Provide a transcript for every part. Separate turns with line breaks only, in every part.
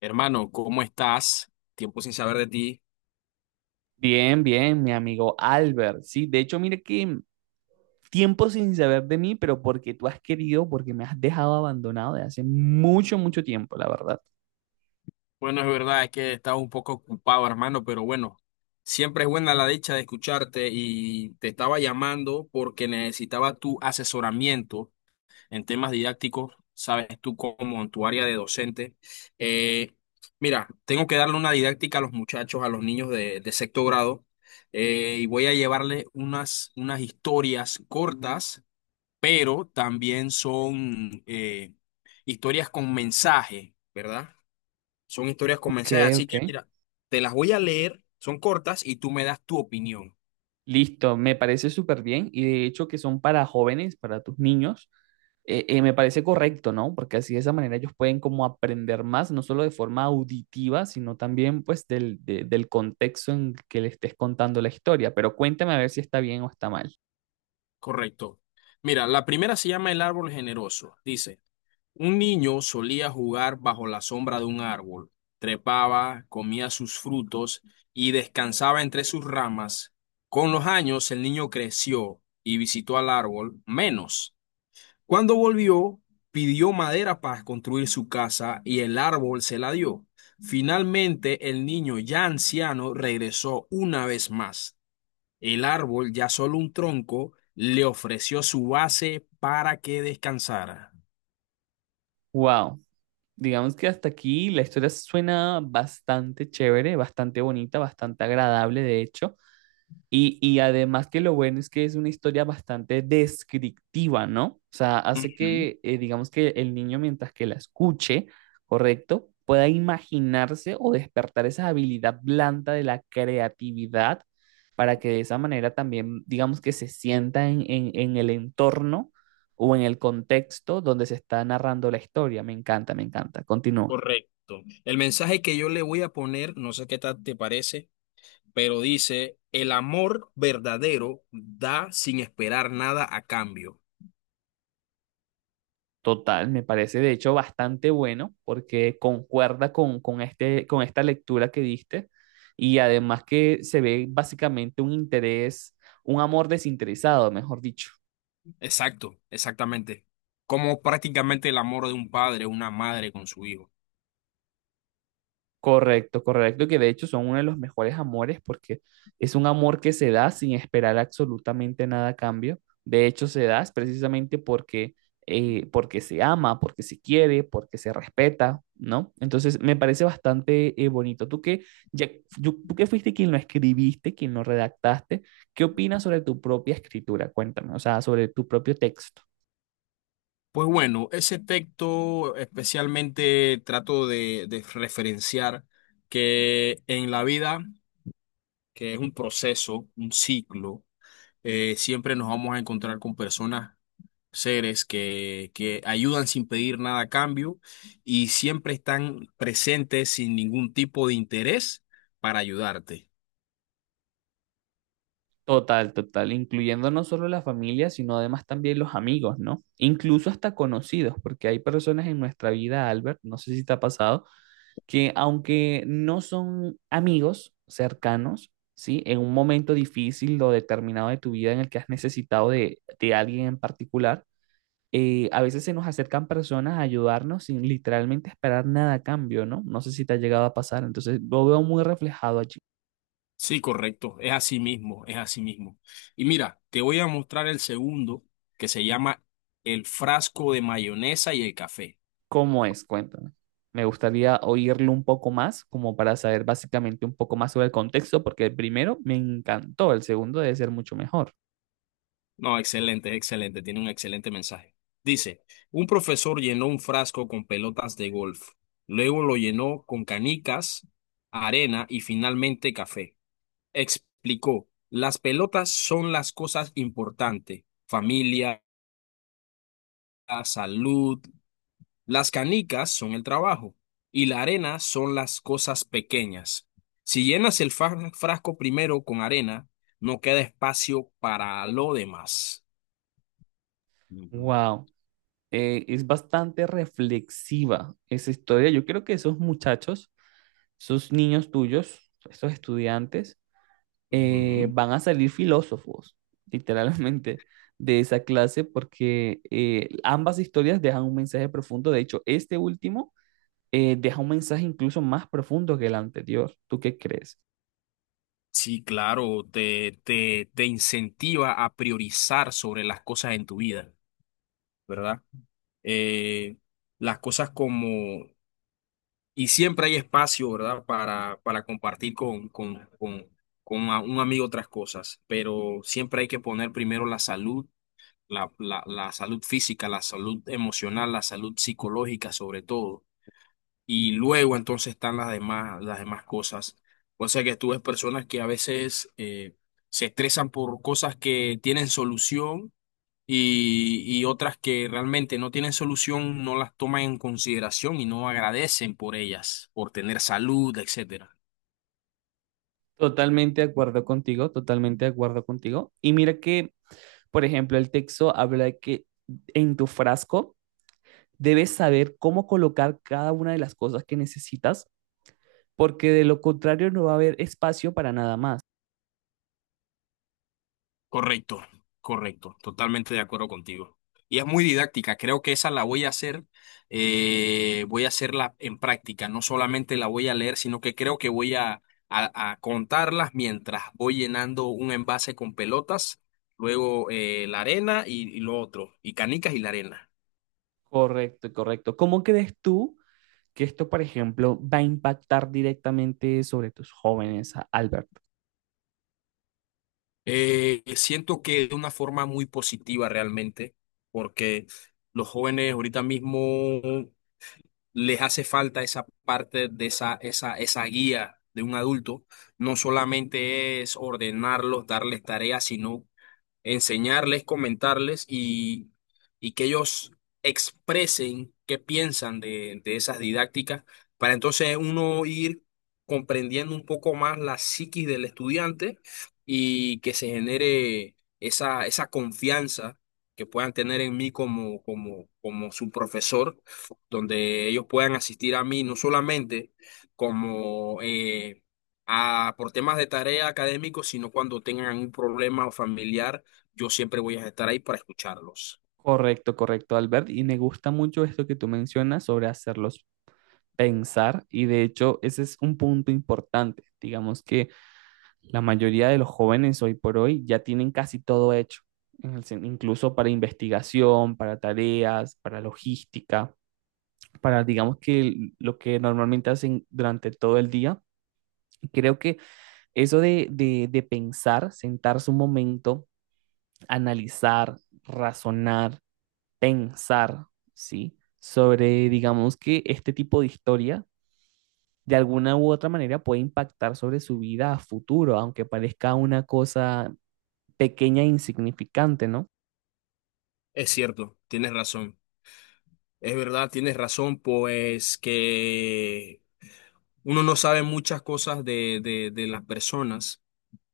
Hermano, ¿cómo estás? Tiempo sin saber de ti.
Bien, bien, mi amigo Albert. Sí, de hecho, mire que tiempo sin saber de mí, pero porque tú has querido, porque me has dejado abandonado de hace mucho, mucho tiempo, la verdad.
Bueno, es verdad, es que estaba un poco ocupado, hermano, pero bueno, siempre es buena la dicha de escucharte y te estaba llamando porque necesitaba tu asesoramiento en temas didácticos, sabes tú como en tu área de docente. Eh, Mira, tengo que darle una didáctica a los muchachos, a los niños de sexto grado, y voy a llevarle unas historias cortas, pero también son historias con mensaje, ¿verdad? Son historias con
Ok,
mensaje, así
ok.
que mira, te las voy a leer, son cortas y tú me das tu opinión,
Listo, me parece súper bien y de hecho que son para jóvenes, para tus niños, me parece correcto, ¿no? Porque así de esa manera ellos pueden como aprender más, no solo de forma auditiva, sino también pues del contexto en que le estés contando la historia. Pero cuéntame a ver si está bien o está mal.
correcto. Mira, la primera se llama El árbol generoso. Dice, un niño solía jugar bajo la sombra de un árbol, trepaba, comía sus frutos y descansaba entre sus ramas. Con los años el niño creció y visitó al árbol menos. Cuando volvió, pidió madera para construir su casa y el árbol se la dio. Finalmente, el niño ya anciano regresó una vez más. El árbol, ya solo un tronco, le ofreció su base para que descansara.
Wow. Digamos que hasta aquí la historia suena bastante chévere, bastante bonita, bastante agradable, de hecho. Y además que lo bueno es que es una historia bastante descriptiva, ¿no? O sea, hace
Ujú,
que, digamos que el niño mientras que la escuche, ¿correcto? Pueda imaginarse o despertar esa habilidad blanda de la creatividad para que de esa manera también, digamos que se sienta en, en el entorno o en el contexto donde se está narrando la historia. Me encanta, me encanta. Continúa.
correcto. El mensaje que yo le voy a poner, no sé qué tal te parece, pero dice, el amor verdadero da sin esperar nada a cambio.
Total, me parece de hecho bastante bueno porque concuerda con esta lectura que diste y además que se ve básicamente un interés, un amor desinteresado, mejor dicho.
Exacto, exactamente. Como prácticamente el amor de un padre, una madre con su hijo.
Correcto, correcto, que de hecho son uno de los mejores amores porque es un amor que se da sin esperar absolutamente nada a cambio. De hecho, se da es precisamente porque, porque se ama, porque se quiere, porque se respeta, ¿no? Entonces, me parece bastante bonito. Tú que, ya, tú que fuiste quien lo escribiste, quien lo redactaste, ¿qué opinas sobre tu propia escritura? Cuéntame, o sea, sobre tu propio texto.
Pues bueno, ese texto especialmente trato de referenciar que en la vida, que es un proceso, un ciclo, siempre nos vamos a encontrar con personas, seres que ayudan sin pedir nada a cambio y siempre están presentes sin ningún tipo de interés para ayudarte.
Total, total, incluyendo no solo la familia, sino además también los amigos, ¿no? Incluso hasta conocidos, porque hay personas en nuestra vida, Albert, no sé si te ha pasado, que aunque no son amigos cercanos, ¿sí? En un momento difícil o determinado de tu vida en el que has necesitado de alguien en particular, a veces se nos acercan personas a ayudarnos sin literalmente esperar nada a cambio, ¿no? No sé si te ha llegado a pasar, entonces lo veo muy reflejado allí.
Sí, correcto, es así mismo, es así mismo. Y mira, te voy a mostrar el segundo, que se llama el frasco de mayonesa y el café.
¿Cómo es? Cuéntame. Me gustaría oírlo un poco más, como para saber básicamente un poco más sobre el contexto, porque el primero me encantó, el segundo debe ser mucho mejor.
No, excelente, excelente, tiene un excelente mensaje. Dice, un profesor llenó un frasco con pelotas de golf, luego lo llenó con canicas, arena y finalmente café. Explicó, las pelotas son las cosas importantes, familia, salud, las canicas son el trabajo y la arena son las cosas pequeñas. Si llenas el frasco primero con arena, no queda espacio para lo demás. Ujú.
Wow, es bastante reflexiva esa historia. Yo creo que esos muchachos, esos niños tuyos, esos estudiantes,
Ujú.
van a salir filósofos, literalmente, de esa clase, porque ambas historias dejan un mensaje profundo. De hecho, este último deja un mensaje incluso más profundo que el anterior. ¿Tú qué crees?
Sí, claro, te incentiva a priorizar sobre las cosas en tu vida, ¿verdad? Eh, las cosas como... Y siempre hay espacio, ¿verdad? Para compartir con un amigo otras cosas, pero siempre hay que poner primero la salud, la salud física, la salud emocional, la salud psicológica sobre todo. Y luego entonces están las demás cosas. O sea que tú ves personas que a veces se estresan por cosas que tienen solución y otras que realmente no tienen solución, no las toman en consideración y no agradecen por ellas, por tener salud, etcétera.
Totalmente de acuerdo contigo, totalmente de acuerdo contigo. Y mira que, por ejemplo, el texto habla de que en tu frasco debes saber cómo colocar cada una de las cosas que necesitas, porque de lo contrario no va a haber espacio para nada más.
Correcto, correcto, totalmente de acuerdo contigo. Y es muy didáctica, creo que esa la voy a hacer, voy a hacerla en práctica, no solamente la voy a leer, sino que creo que voy a, a contarlas mientras voy llenando un envase con pelotas, luego la arena y lo otro, y canicas y la arena.
Correcto, correcto. ¿Cómo crees tú que esto, por ejemplo, va a impactar directamente sobre tus jóvenes, Albert?
Siento que de una forma muy positiva realmente, porque los jóvenes ahorita mismo les hace falta esa parte de esa guía de un adulto. No solamente es ordenarlos, darles tareas, sino enseñarles, comentarles y que ellos expresen qué piensan de esas didácticas, para entonces uno ir comprendiendo un poco más la psiquis del estudiante y que se genere esa confianza que puedan tener en mí como su profesor, donde ellos puedan asistir a mí no solamente como... por temas de tarea académicos, sino cuando tengan un problema familiar yo siempre voy a estar ahí para escucharlos.
Correcto, correcto, Albert. Y me gusta mucho esto que tú mencionas sobre hacerlos pensar y de hecho ese es un punto importante. Digamos que la mayoría de los jóvenes hoy por hoy ya tienen casi todo hecho, en el incluso para investigación, para tareas, para logística, para digamos que lo que normalmente hacen durante todo el día. Creo que eso de pensar, sentarse un momento, analizar, razonar, pensar, ¿sí? Sobre, digamos que este tipo de historia de alguna u otra manera puede impactar sobre su vida a futuro, aunque parezca una cosa pequeña e insignificante, ¿no?
Es cierto, tienes razón. Es verdad, tienes razón, pues que uno no sabe muchas cosas de las personas,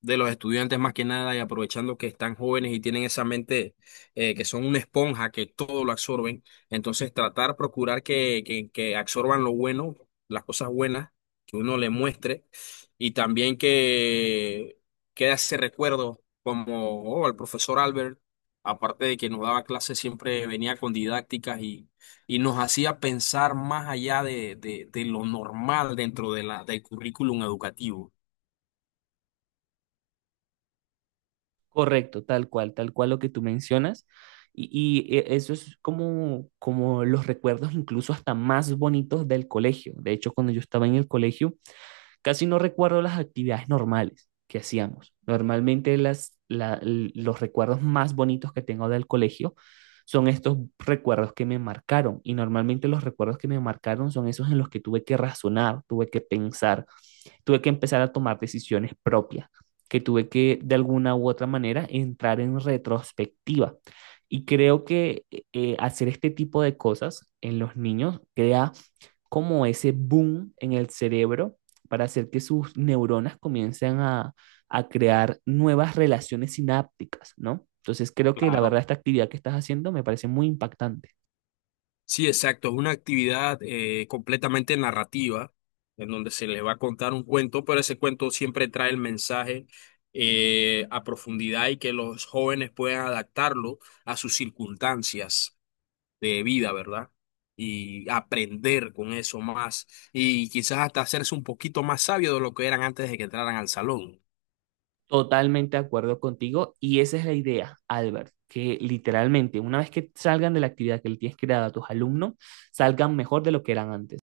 de los estudiantes más que nada, y aprovechando que están jóvenes y tienen esa mente que son una esponja, que todo lo absorben. Entonces tratar, procurar que absorban lo bueno, las cosas buenas que uno le muestre, y también que quede ese recuerdo como oh, el profesor Albert, aparte de que nos daba clases, siempre venía con didácticas y nos hacía pensar más allá de lo normal dentro de la, del currículum educativo.
Correcto, tal cual lo que tú mencionas. Eso es como, como los recuerdos incluso hasta más bonitos del colegio. De hecho, cuando yo estaba en el colegio, casi no recuerdo las actividades normales que hacíamos. Normalmente los recuerdos más bonitos que tengo del colegio son estos recuerdos que me marcaron. Y normalmente los recuerdos que me marcaron son esos en los que tuve que razonar, tuve que pensar, tuve que empezar a tomar decisiones propias, que tuve que de alguna u otra manera entrar en retrospectiva. Y creo que hacer este tipo de cosas en los niños crea como ese boom en el cerebro para hacer que sus neuronas comiencen a crear nuevas relaciones sinápticas, ¿no? Entonces creo que la
Claro.
verdad esta actividad que estás haciendo me parece muy impactante.
Sí, exacto. Es una actividad completamente narrativa, en donde se les va a contar un cuento, pero ese cuento siempre trae el mensaje a profundidad y que los jóvenes puedan adaptarlo a sus circunstancias de vida, ¿verdad? Y aprender con eso más y quizás hasta hacerse un poquito más sabio de lo que eran antes de que entraran al salón.
Totalmente de acuerdo contigo y esa es la idea, Albert, que literalmente una vez que salgan de la actividad que le tienes creada a tus alumnos, salgan mejor de lo que eran antes.